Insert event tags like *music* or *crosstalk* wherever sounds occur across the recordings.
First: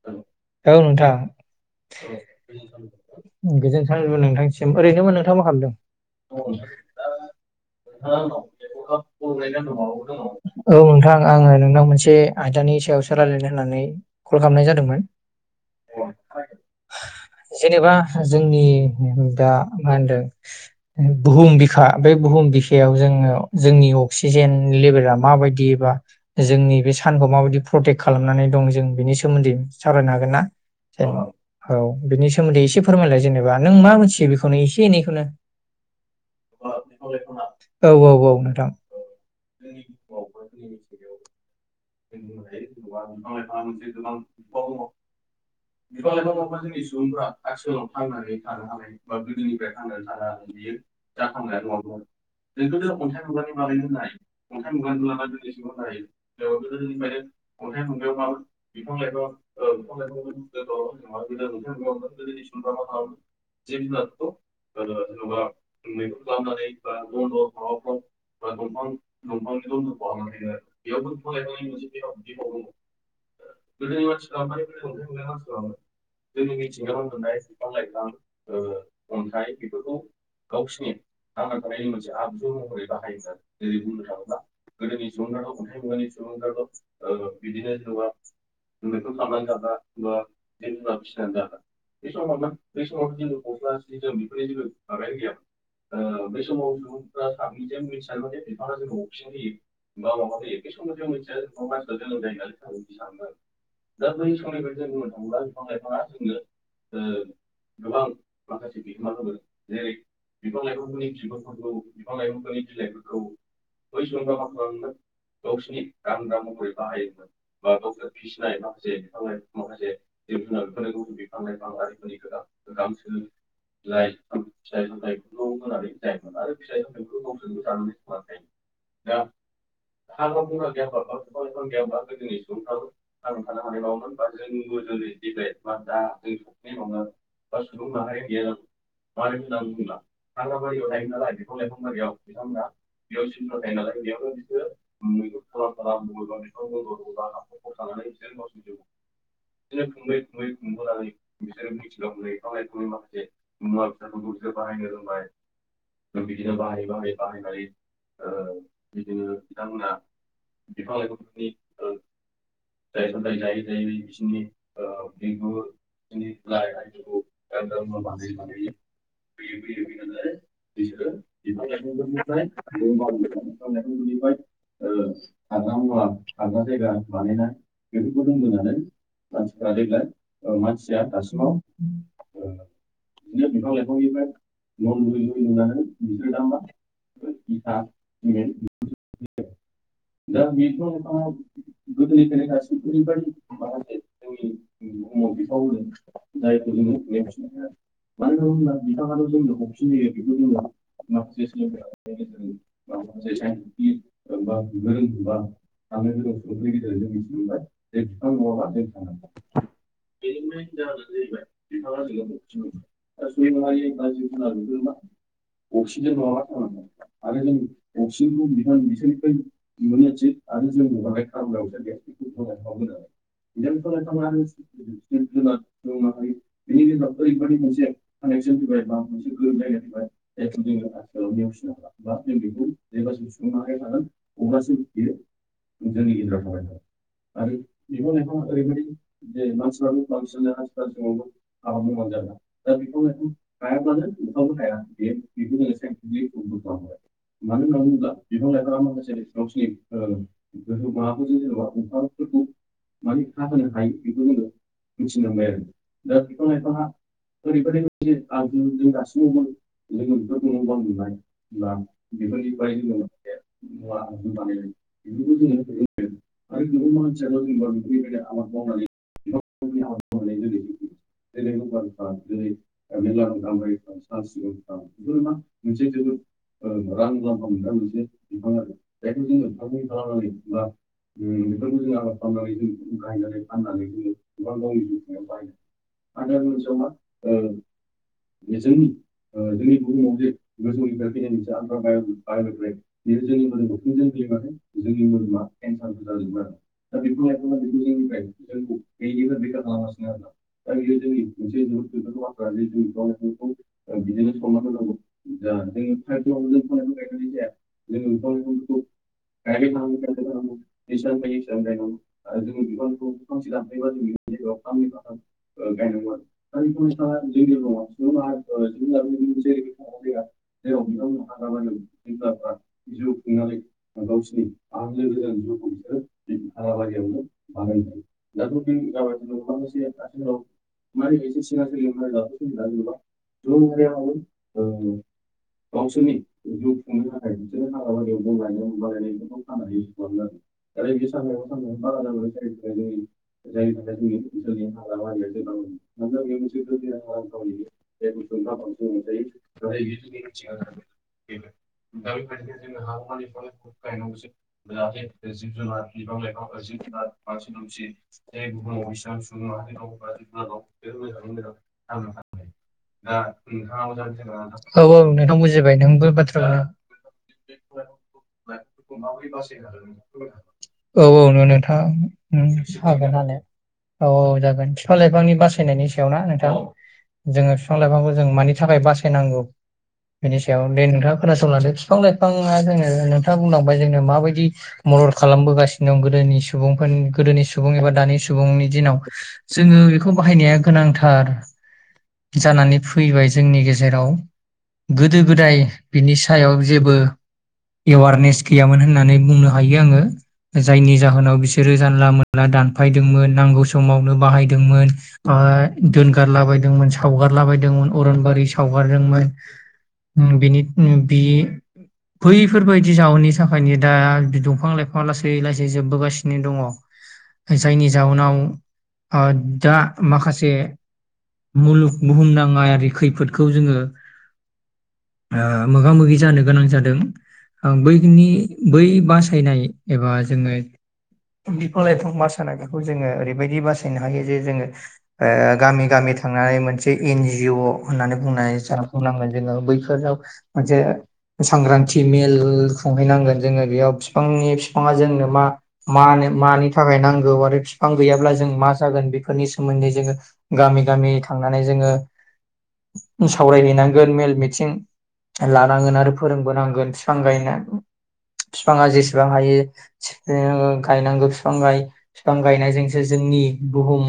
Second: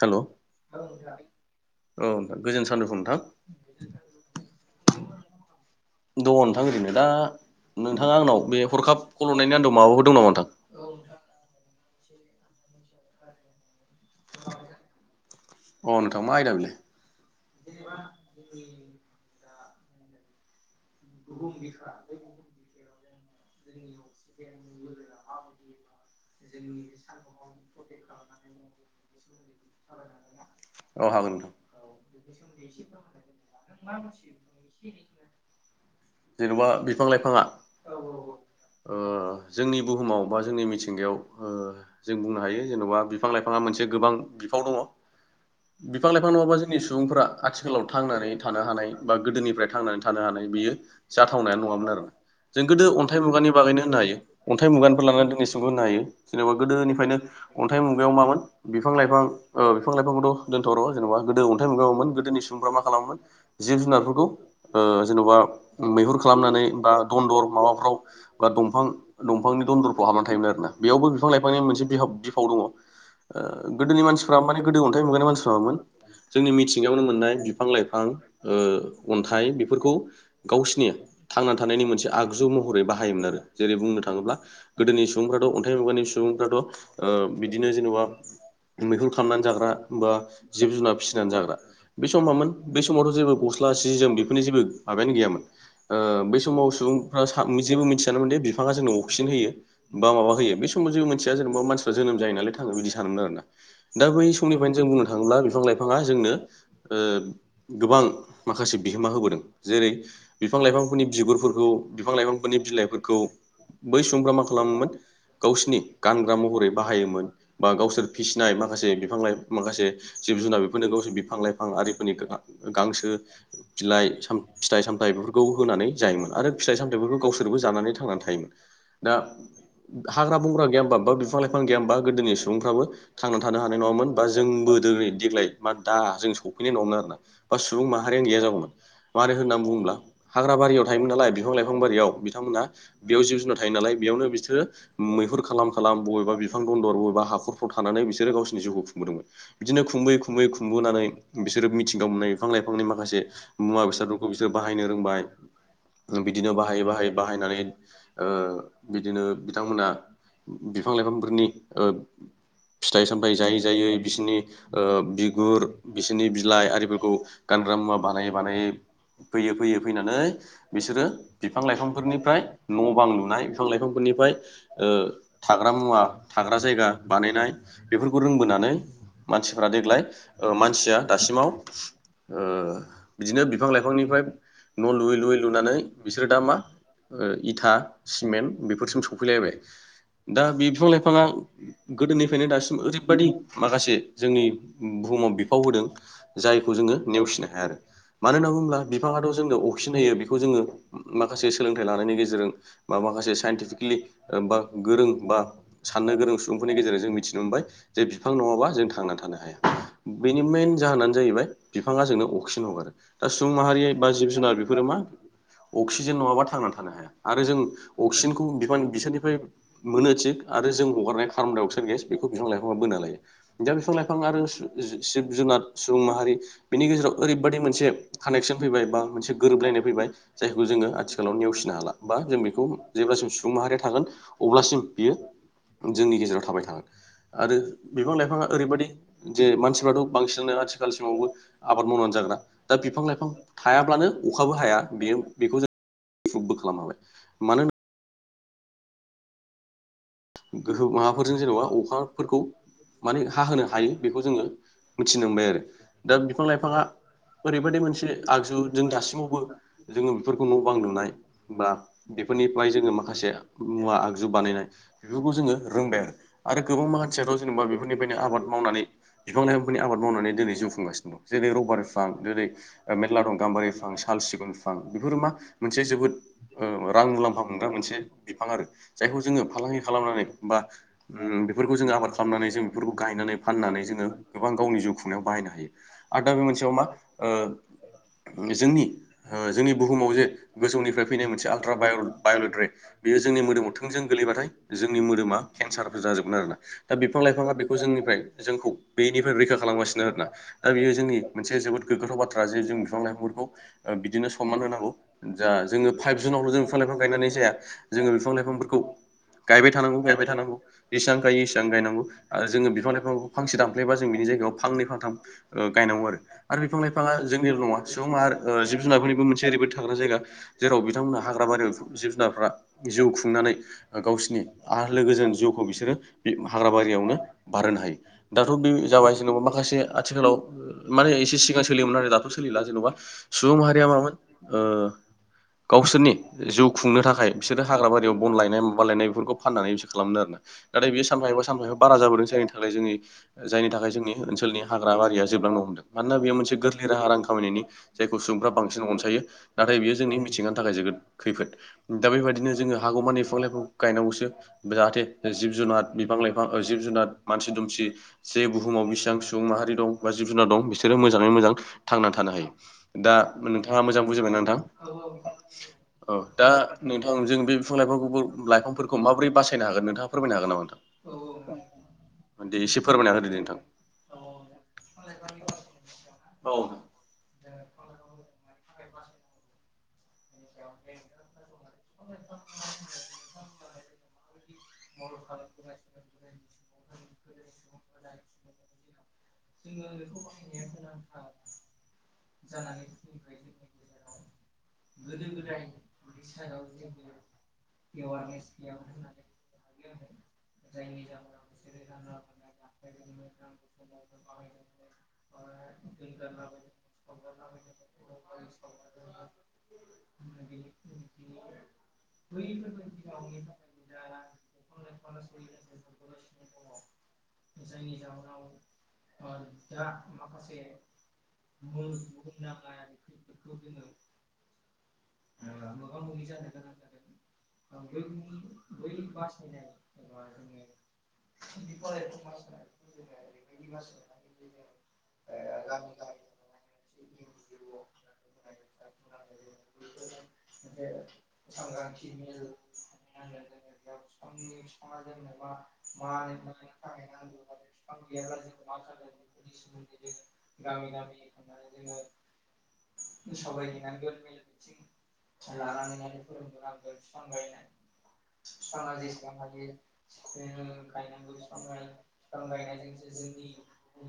हेल' औ औ नोंथां नोंथां गोजोन सानजौफु नोंथां गोजोन सानजौफु नोंथांनिसिम। ओरैनो नोंथां मा खालामदों? दङ नोंथां ओरैनो दा नोंथाङा आंनाव बे हरखाब कल हरनायनि आन्दोआव माबाफोर दं नामा नोंथां औ नोंथां आङो नोंनाव मोनसे आयदानि सायावसो रायलायनो होननानै कल खालामनाय जादोंमोन। अ नोंथां मा आयदा बेलाय जेनेबा जोंनि दा मा होनदों बुहुम बिखा बे बुहुम बिखायाव जोङो जोंनि अक्सिजेन लेभेला माबायदि एबा जोंनि बे सानखौ माबायदि प्रटेक्ट खालामनानै दं जों बेनि सोमोन्दै सावरायनो हागोनना? औ हागोन नोंथां औ बिनि सोमोन्दै एसे फोरमायलाय जेनेबा नों मा मिथियो बेखौनो एसे एनैखौनो। जेनबा बिफां-लाइफाङा औ औ औ नोंथां ओ जोंनि बुहुमाव बा जोंनि मिथिंगायाव ओ जों बुंनो हायो जेनबा बिफां-लाइफाङा मोनसे गोबां बिफाव दङ बिफां बिफां-लाइफां लाइफां नङाबा जोंनि सुबुंफोरा आथिखालाव थांनानै थानो हानाय बा गोदोनिफ्राय थांनानै थानो हानाय बियो जाथावनाया नङामोन बिदिनो आरोना जों गोदो अन्थाइ मुगानि बाहायो बागैनो होनो बिदिनो हायो अन्थाइ मुगानिफोर लानानै दिनैसिमखौ होनो हायो। गोदोनिफ्रायनो अन्थाइ मुगायाव मामोन बिफां-लाइफां बिफां-लाइफांखौथ' दोन्थ'र' जेन'बा गोदो अन्थाइ मुगायावोन गोदोनि सुबुंफ्रा मा खालामोमोन जिब जुनारफोरखौ जेन'बा मैहुर खालामनानै बा दनन्दर माबाफ्राव बा दंफां-दंफांनि दनन्दरफ्राव हाबनानै थायोमोन आरोना बेयावबो बिफां बिनि मोनसे बि बिफाव दङ गोदोनि मानसिफ माने गोदो अन्थाइ मुगानि मानसिफ्रा मामोन जोंनि मिथिंगायावनो बिफां मोननाय लाइफां बिफां-लाइफां अन्थाइ बेफोरखौ गावसिनि थांना थानायनि मोनसे आगजु महरै बाहायोमोन आरो जेरै बुंनो थाङोब्ला गोदोनि सुबुंफ्राथ' अन्थाइ मुगानि गायनाय सुबुं बिदिनो जेनबा मैहुर खामनानै जाग्रा एबा जिब-जुनार फिसिना जाग्रा बे समाव मामोन बे समावथ' गसल्ला सि जीम ग बे समाव सुबुंफ्रा जेबी मिथियामीन जे जोंनो बिफांआ अक्सि होयी बा माबा होयी समाव मोनानसिया जेनेबा मानसिफ्रा जोनोम जायो नालाय थाङो बिदि सानोमोन आरोना दा बै समनिफ्रायनो जों बुंनो थाङोब्ला बिफां-लाइफाङा जोंनो गोबां माखासे बिहोमा होबोदों। जेरै बिफां-लाइफांफोरनि बिगुरफोरखौ बिफां लाइफांफोरनि बिलाइफोरखौ बै सुबुंफ्रा मा खालामोमोन गावसोरनि गानग्रा महरै बाहायोमोन बा गावसोर फिसिनाय माखासे बिफां लाइ माखासे जिब-जुनार बेफोरनो गावसोर बिफां-लाइफां आरिफोरनि गांसो बिलाइ फिथाइ सामथायाइ बेफोरखौ होनानै जायोमोन आरो फिथाइ सामथायफोरखौ गावसोरबो जानानै थांनानै थायोमोन दा हाग्रा बंग्रा गैयामा बा बिफां लाइफां गैयामबा गोदोनि सुबुंफ्राबो थांना थानो हानाय नङामोन बा जोंबो दिनै देग्लाय मा दा जों सफैनाय नङामोन आरोना बा सुबुं माहारियानो गैया जागौमोन मानो होन्नानै बुङोब्ला हाग्रा बारियाव थायोमोन नालाय बिफां लाइफां बारियाव बिथांमोनहा बेयाव जिब-जुनार थायोनालाय बेयावनो बिसोरो खालाम बबेबा बिफां दन्दर बबेबा हाखरफ्राव थानानै बिसोरो गावसिनि जिउखौ खुंबोदोंमोन बिदिनो खुंबोै खुंबीयै खुंबोनानै बिसोरो मिथिंगा मोननाय बिफां लाइफांनि माखासे मुवा बेस फोरखौ बिसोर बाहायनो रोंबाय बिदिनो बाहायै बाहायै बाहायनानै बिदिनो बिफां लाइफांफोरनि फिथाइ सामथायाइ जायै जायै बिसोरनि बिगुर बिसोरनि बिलाइ आरिफोरखौ गानग्रा मुवा बानायै बानायै फैयै-फैयै फैनानै बिसोरो बिफां लाइफांफोरनिफ्राय न' बां लुनाय बिफां-लाइफांफोरनिफ्राय थाग्रा मुवा थाग्रा जायगा बानायनाय बेफोरखौ रोंबोनानै मानसिफ देग्लाय मानसिया दासिमाव बिदिनो बिफां लाइफांनिफ्राय न' लुयै लुयै लुनानै बिसोरो दा मा इथा सिमेन्ट बेफोरसम स खफैलायबाय दा बे बिफां लाइफाङा गोदोनिफ्रायनो दासिम ओरैबाददि माखासे जोंनि बुहुमाव बिफाव होदों जायखौ जोङो नेवसिनो हाया आरो मानो होनना बुङोब्ला बिफाङाथ' जोंनो अक्सिजेन होयो बेखौ जोङो माखासे सोलोंथाइ लानायनि गेजेरजों बा माखासे साइन्टिफिक बा गोरों बा साननो गोरों सुबुंफोरनि गेजेरजों जों मिथिनो मोनबाय जे बिफां नङाबा मोनबाय जों थांनानै थानो हाया बेनि मेन जाहोनानो जाहैबाय जे बिफां बिफाङा जोंनो अक्सिजन हगारो दा सुबुं माहारि बा जिब जुनार बेफोरो अक्सिजेन नङाबा थांनानै थानो हाया आरो जों अक्सिजेनखौ बिसोरनिफ्राय मोनो थिग आरो जों हगारनाय कार्बन दडाइ अक्साइद गेसखौ बिफां-लाइफाङा बोना लायो। दा बिफां-लाइफां आरो जिब -जुनार सुबुं माहारि बिनि गेजेराव ओरैबायादि मोनसे कानेकसन फैबाय नङा बा मोनसे गोरोबलायनाय फैबाय जायखौ जोङो आथिखालाव नेवसिनो हाला बा जों बेखौ जेब्लासिम स सुबुं माहारिया थागोन अब्लासिम खमायो बियो जोंनि गेजेराव थाबाय थागोन आरो बिफां लाइफाङा ओरैबायदि जे मानसिफ्राथ' बांसिनानो आथिखालसिमावबो आबाद मावनानै जाग्रा बिफां- लाइफां थायाब्लानो अखाबो हाया बेयो बेखौ जों इफुबबो खालामनो हाबाय मानो होन *unintelligible* *unintelligible* गोहो माबाफोरजों जेनेबा अखाफोरखौ माने हा होनो हायो बेखौ जोङो मिथिनो मोनबाय आरो दा बिफां लाइफाङा ओरैबायदि मोनसे आगजु जों दासिमावबो जोङो बेफोरखौ न' बां लुनाय बा बेफोरनिफ्राय जोङो माखासे मुवा आगजु बानायनाय बेफोरखौ जोङो रोंबाय आरो आरो गोबां मानसियाथ' जेनेबा बेफोरनिफ्रायनो आबाद मावनानै बिफां लाइफांफोरनि आबाद मावनानै दिनै जौफुंगासिनो दं जेरै रबारि बिफां जेरै मेर्ला मेरला दं गाम्बारि ओमफ्राय बिफां साल सिगुन बिफां बेफोरो मा मोनसे जोबोद रां ओ मुलाम्फा मोनग्रा मोनसे बिफां आरो जायखौ जोङो फालांगि *unintelligible* खालामनानै बा ओम बेफोरखौ जों आबाद खालामनानै जों बेफोरखौ गायनानै फाननानै जोङो गोबां गावनि जिउ खुंनायाव बाहायनो हायो आरो दा बे मोनसेयाव मा ओ जोंनि जोंनि बुहुमाव जे गोजौनिफ्राय फैनाय मोनसे आल्ट्रा बाय बायलेट रे- बेयो जोंनि मोदोमाव थोंजों गोलैबाथाय *unintelligible* जोंनि मोदोमा केन्सारफोर जाजोबगोन आरोना। दा बिफां लाइफाङा बेखौ जोंनिफ्राय जोंखौ बेनिफ्राय रैखा खालामगासिनो आरोना। दा बियो जोंनि मोनसे जोबोद गोग्गाथाव बाथ्रा जे जों बिफां लाइफांफोरखौ बिदिनो सनमान होनांगौ जा जोङो फाइभ जुनावल' जों बिफां लाइफां गायनानै जाया जों जोङो बिफां बिफांफोरखौ लाइफांफोरखौ गायबाय थानांगौ, गायबाय थानांगौ गायनांगौ जेसेबां सानफा गायो सानफा इसेबां गायनांगौ आरो जोङो बिफां बिफांखौ लाइफांखौ फांसे दानफायबा जों बिनि जायगायाव फांनै फांथाम गायनांगौ आरो बिफां लाइफाङा जोंनिल' नङा सुबुं आरो जिब जुनारफोरनिबो मोनसे ओरैबायदि थाग्रा जायगा जेराव बिथांमोनहा हाग्रा बारियाव जिब जुनारफ्रा जिउ खुंनानै गावसोरनि गावसिनि आं आरो लोगोजों जिउखौ लोगोफोरखौ बिसोरो बे हाग्रा बारियावनो हाग्राबारियावनो बारहोनो हायो बानायनाय दाथ' बे जाबाय जेनेबा माखासे आथिखालाव माने एसे सिगां सोलियोमोन आरो दाथ' सोलिला जेन'बा सुबुं माहारिया मामोन ओ गावसोरनि जिउ खुंनो थाखाय बिदिनो हाग्राबारियाव बन लायनाय लायनायाव बन बा लायनायफोरखौ फाननानै बिसोर खालामदों आरो ना नाथाय बेयो सानफा एफा सानफा एफा बारा जाबोदों जायनि थाखाय एफा जोंनि जायनि थाखाय जोंनि ओनसोलनि हाग्रा बारिया जोबलांनो हमदों औ मानोना बेयो मोनसे गोरलै राहा रां खामायनायनि जायखौ सुबुंफ्रा बांसिन अनसायो नाथाय बेयो जोंनि मिथिंगानि थाखाय जोबोद खैफोद दा बे बिदिनो जोङो हौगौमानि बिफां लाइफांखौ गायनांगौसो जाहाथे जिब जुनार बिफां लाइफां जिब जुनार मानसि दुमसि जे बुहुमाव बेसेबां सुबुं माहारि दं बा जिब जुनार दं बिसोरो मोजाङै मोजां थांनानै थानो हायो। दा नोंथाङा मोजां बुजिबाय नोंथां औ नोंथां बुजिबाय नोंबो औ दा नोंथां जों बे बिफां लाइफांखौबो बिफां-लाइफांखौ लाइफांफोरखौ माबोरै बासायनो हागोन। बिनि नोंथाङा फोरमायनो हागोन नामा नोंथां? सायाव। औ -औ नोंथां दे एसे हागोन फोरमायना होदो आनो दे नोंथां। औ औ जागोन बिफां लाइफांनि बासायनायनि सायावना नोंथां जोङो बिफां- लाइफांखौ जों मानि थाखाय बासायनांगौ बेनि सायाव दे नोंथाङा खोनासंलादो। फिफां लाइफाङा जोंनो नोंथां बुंलांबाय जोंनो माबायदि मदद खालामबोगासिनो दं गोदोनि सुबुंफोरनि गोदोनि सुबुं एबा दानि सुबुंनि दिनाव जोङो बेखौ बाहायनाया गोनांथार जानानै फैबाय जोंनि गेजेराव गोदो गोदाय बिनि सायाव जेबो एवारनेस गैयामोन होननानै बुंनो हायो आङो जायनि जाहोनाव बिसोरो जानला मानला दानफायदोंमोन नांगौ समावनो बाहायदोंमोन ओ दोनगारलाबायदोंमोन सावगारला बदोंमोन अरनबारि सावगारदोंमोन बेनि बि बैफोरबायदि जाउनि थाखायनो दा बिद दफां लाइफांआ लासै लासै जोब्बो गासिनो दङ जायनि जाउनाव दा माखासे मुलुग बुुहुमनाङारि खैफोदखौ जोङो ओ मोगा मोगि जानो गोनां जादों ओ बै जोंनि बै बा साइ फैनाय एबा जोङो बिफां लाइफां बासानाय बेखौ जोङो ओरैबायदि बासायनो हायो जे जोङो ओ गामि गामि थांनानै मोनसे एन जि अ होननानै बुंनाय *unintelligible* जोङो बैफोराव मोनसे सांग्रांथि मेल खुंहैनांगोन जोङो बेयाव फिफा फिफाङा जोंनो मा मानो मानि थाखाय नांगौ आरो फिफां गैयाब्ला जों मा जागोन बेफोरनि सोमोन्दै जोङो गामि गामि थांनानै जोङो सावरायहैनांगोन मेल मिथिं लानांगोन आरो रोंबो नांगोन बिफां गायनो फिफाङा जेसेबां *unintelligible* गायनांगौ फिफां गाय फिफां गायनायजोंसो जोंनि बुहुम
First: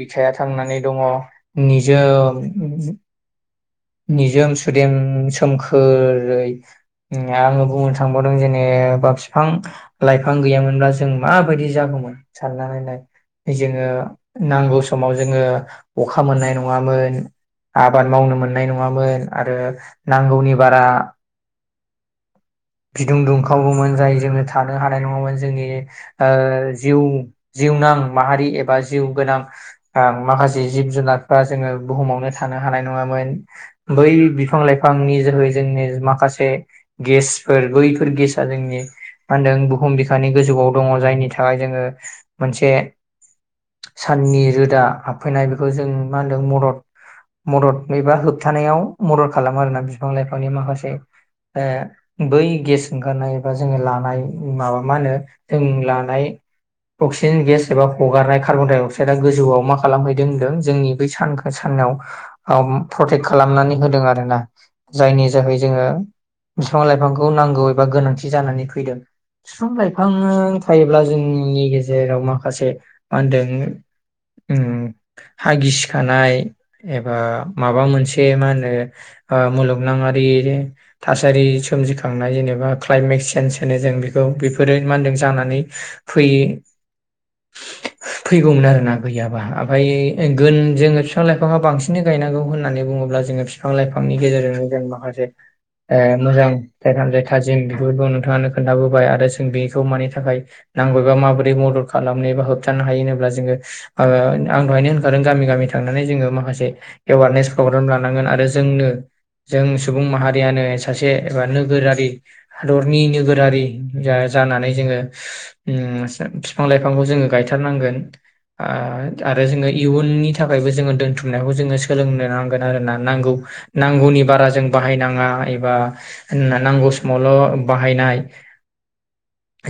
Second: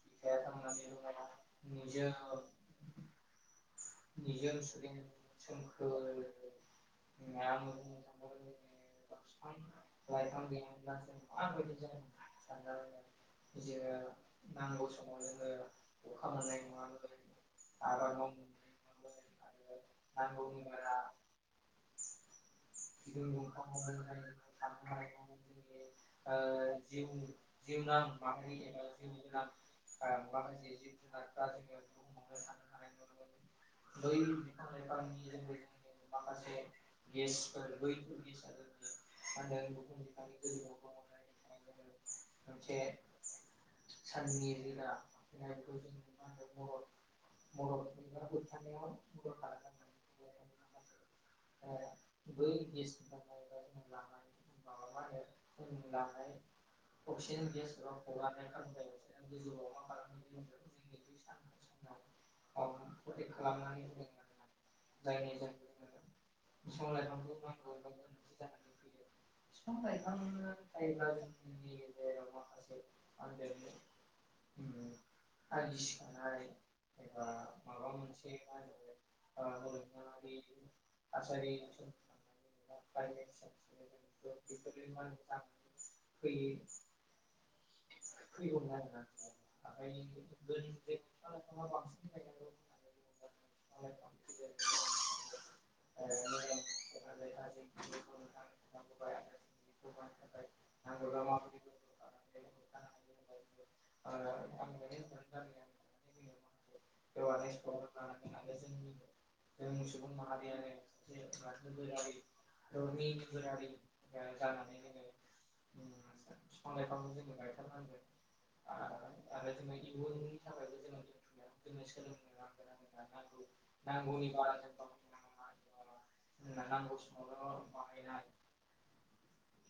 बिखाया थांनानै दङ निजोम निजोम सुदेम सोमखोरै आङो बुंनो थांबावदों जेनेबा फिफां फां लाइफां गैयामोनब्ला जों माबायदि जागौमोन साननानैनाय जोङो नांगौ समाव जोङो अखा मोननाय नङामोन आबाद मावनो मोन मोन आरो नांगौनि बारा बिदुं दुंखावोमोन जाय जोंनो थानो हानाय नङामोन जोंनि ओ जिउ जिउनां माहारि एबा जिउ गोनां आ माखासे जिब जुनारफ्रा जोङो बुहुमावनो थानो हानाय नङामोन बै बिफां लाइफांनि जोहै जोंनि माखासे गेस फोर बैफोर गेसा जोंनि मा होन्दों बुहुम बिखानि गोजौआव दङ जायनि थाखाय जोङो मोनसे साननि रोदा हाबफैनाय बेखौ जों मा होनदों मदद मदद एबा होबथानायाव मदद खालामो आरोना बिफां लाइफांनि माखासे ओ बै गेस ओंखारनाय एबा जोङो लानाय माबा मा होनो जों लानाय अक्सिजेन गेस एबा हगारनाय कार्बनडाइ अक्साइदआ गोजौआव मा खालामहैदों होनदों जोंनि बै सानखो सानाव प्रटेक्ट खालामनानै होदों आरोना जायनि जोहै जोङो बिफां लाइफांखौ नांगौ एबा गोनांथि जानानै फै फिफां लाइफां थायोब्ला जोंनि गेजेराव माखासे मा होनदों ओ हागिसिखानाय एबा माबा मोनसे मा होनो ओ मुलुगनाङारि थासारि सोमजिखांनाय जेनेबा क्लाइमेत चेन्ज नो जों बेखौ बेफोरो मा होनदों जानानै फै फैगौमोन आरोना गैयाबा ओमफ्राय गोन जोङो बिफां लाइफाङा बांसिन गायनांगौ होननानै बुङोब्ला जोङो बिफां लाइफांनि गेजेरजोंनो जों माखासे ओ मोजां *unintelligible* थाजिम बेफोरखौ नोंथांङानो खोन्थाबोबाय आरो जों बेखौ मानि थाखाय नांगौ बा माबोरै मदद खालामनो बा होबथानो हायो होनोब्ला जोङो आङो आं दहायनो होनखादों गामि गामि थांनानै जोङो माखासे एवारनेस प्रग्राम लानांगोन आरो जोंनो जों सुबुं माहारियानो सासे एबा नोगोरारि हादरनि नो गोरारि जा जानानै जोङो उम फिफां लाइफांखौ जोङो गायथारनांगोन आ आरो जोङो इयुननि थाखायबो जोङो दोनथुमनायखौ जोङो सोलोंनो नांगोन आरोना नांगौ नांगौनि बारा जों बाहायनाङा एबा होन्ना नांगौ समावल' बाहायनाय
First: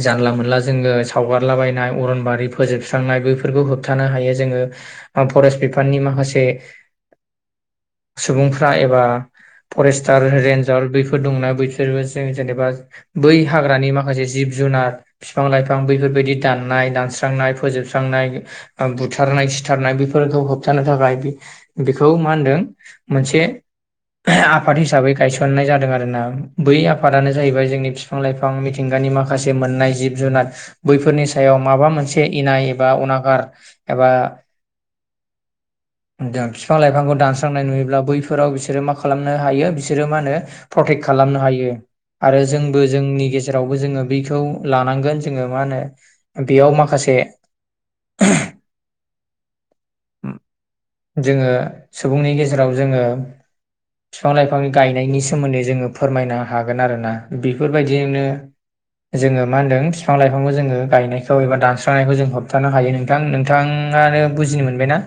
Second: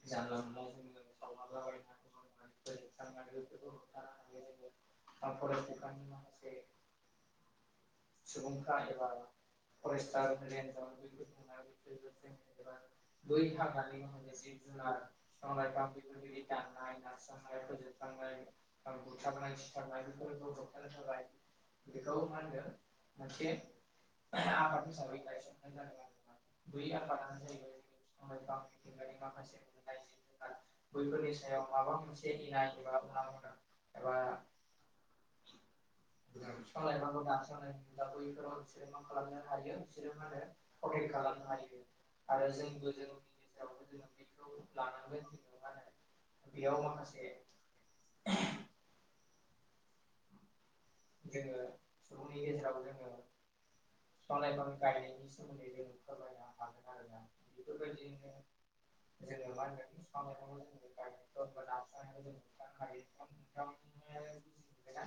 जानला मोनला जोङो सावगारलाबायनाय अरनबारि फोजोबस्रांनाय बैफोरखौ होबथानो हायो जोङो फरेस्ट बिफाननि माखासे सुबुंफ्रा एबा फरेस्टार रेन्जार बैफ ना बैसोरबोस जों जेनेबा हाग्रानि माखासे जिब जुनार फिफां लाइफां बैफोरबायाददि दाननाय दानस्रांनाय फोजोबस्रांनाय ओ बुथारनाय सिथारनाय बेफोरखौ होबथानो थाखाय बेखौ मा होनदों मोनसे *unintelligible* आफाद हिसाबै गायसननाय जादों आरो। गोनां बै आफादानो जाहैबाय जोंनि फिफां बिफां लाइफां मिथिंगानि माखासे मोननाय जिब जुनार बैफोरनि सायाव माबा मोनसे इनाय एबा अनागार एबा बिफां लाइफांखौ दानस्रांनाय नुयोब्ला बैफोराव बिसोरो मा खालामनो हायो बिसोरो मा होनो प्रटेक्ट खालामनो हायो आरो जोंबो जों गेजेरावबो जोङो बैखौ लानांगोन जोङो मा होनो बेयाव माखासे *unintelligible* उम जोङो सुबुंनि गेजेराव जोङो फिफां लाइफांनि गायनायनि सोमोन्दै जोङो फोरमायनो हागोन आरोना बेफोरबायदिनो जोङो मा होनदों फिफां लाइफांखौ जोङो गायनायखौ एबा दानस्रांनायखौ जों होबथानो हायो नोंथां नोंथाङानो बुजिनो मोनबायना?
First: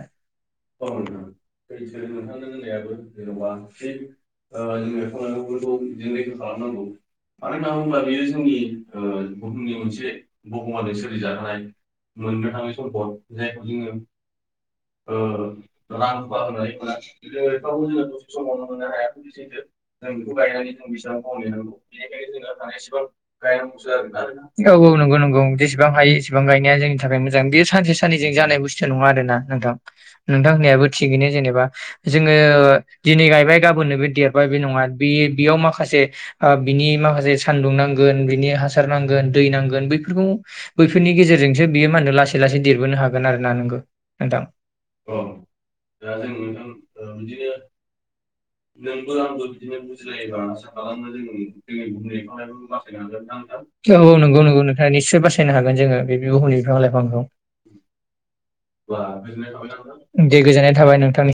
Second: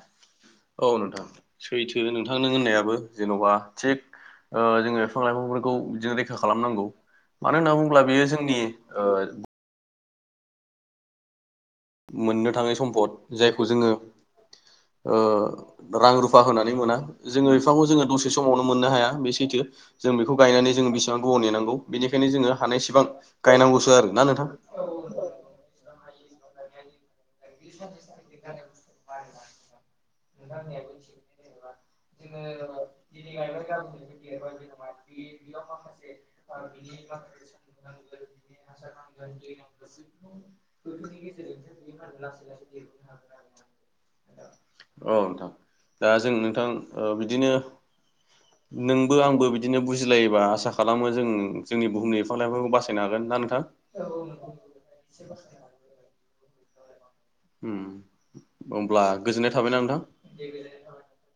औ नोंथां सैथो नोंथां नों होननायाबो जेन'बा थि थिग ओ जोङो बिफां लाइखांफोरखौ बिदिजों रैखा खालामनांगौ मानो होनना बुंबा बियो जोंनि बुहुमनि मोनसे बुहुमानो सोलिजाहोनाय मोननो थाङै सम्फद जायखौ जोङो ओ रां रुफा होनानै मोना जोङो बेफोरखौ बिफांखौ जोङो दसे *unintelligible* औ स' गायनानै जों बेसेबां गोबाव नेनांगौ बेनिखायनो जोङो हानायसेबां गायनांगौसो आरो ना नोंथां औ नंगौ नंगौ जेसेबां हायो एसेबां गायनाया जोंनि थाखाय जां बेयो सानसे साननजों जानाय बुस्थु नङा आरोना नोंथां नोंथां होननायाबो थिगैनो जेनेबा जोङो दिनै गायबाय गाबोननो बे देरबाय बे नङा बे बेयाव माखासे ओ बिनि माखासे सानदुं नांगोन बिनि हासार नांगोन दै नांगोन बैफोरखौ बैफोरनि गेजेरजोंसो बियो मा होनो लासै लासै देरबोनो हागोन आरो ना नोंगौ नोंथां अ औ नोंथां औ दा जों नोंथां ओ बिदिनो नोंबो आंबो बिदिनो बुजिलायोबा आसा खालामो जों जोंनि बुहुमनि बिफां लायफांखौ बासायनो हागोन ना नोंथां औ औ नोंगौ नोंगौ नोंथां निस्सय बासायनो हागोन जोङो बे बुहुमनि बिफां लायफां फांखौ उम अब्ला गोजोननाय थाबायना नोंथां। दे गोजोननाय थाबाय नोंथांनि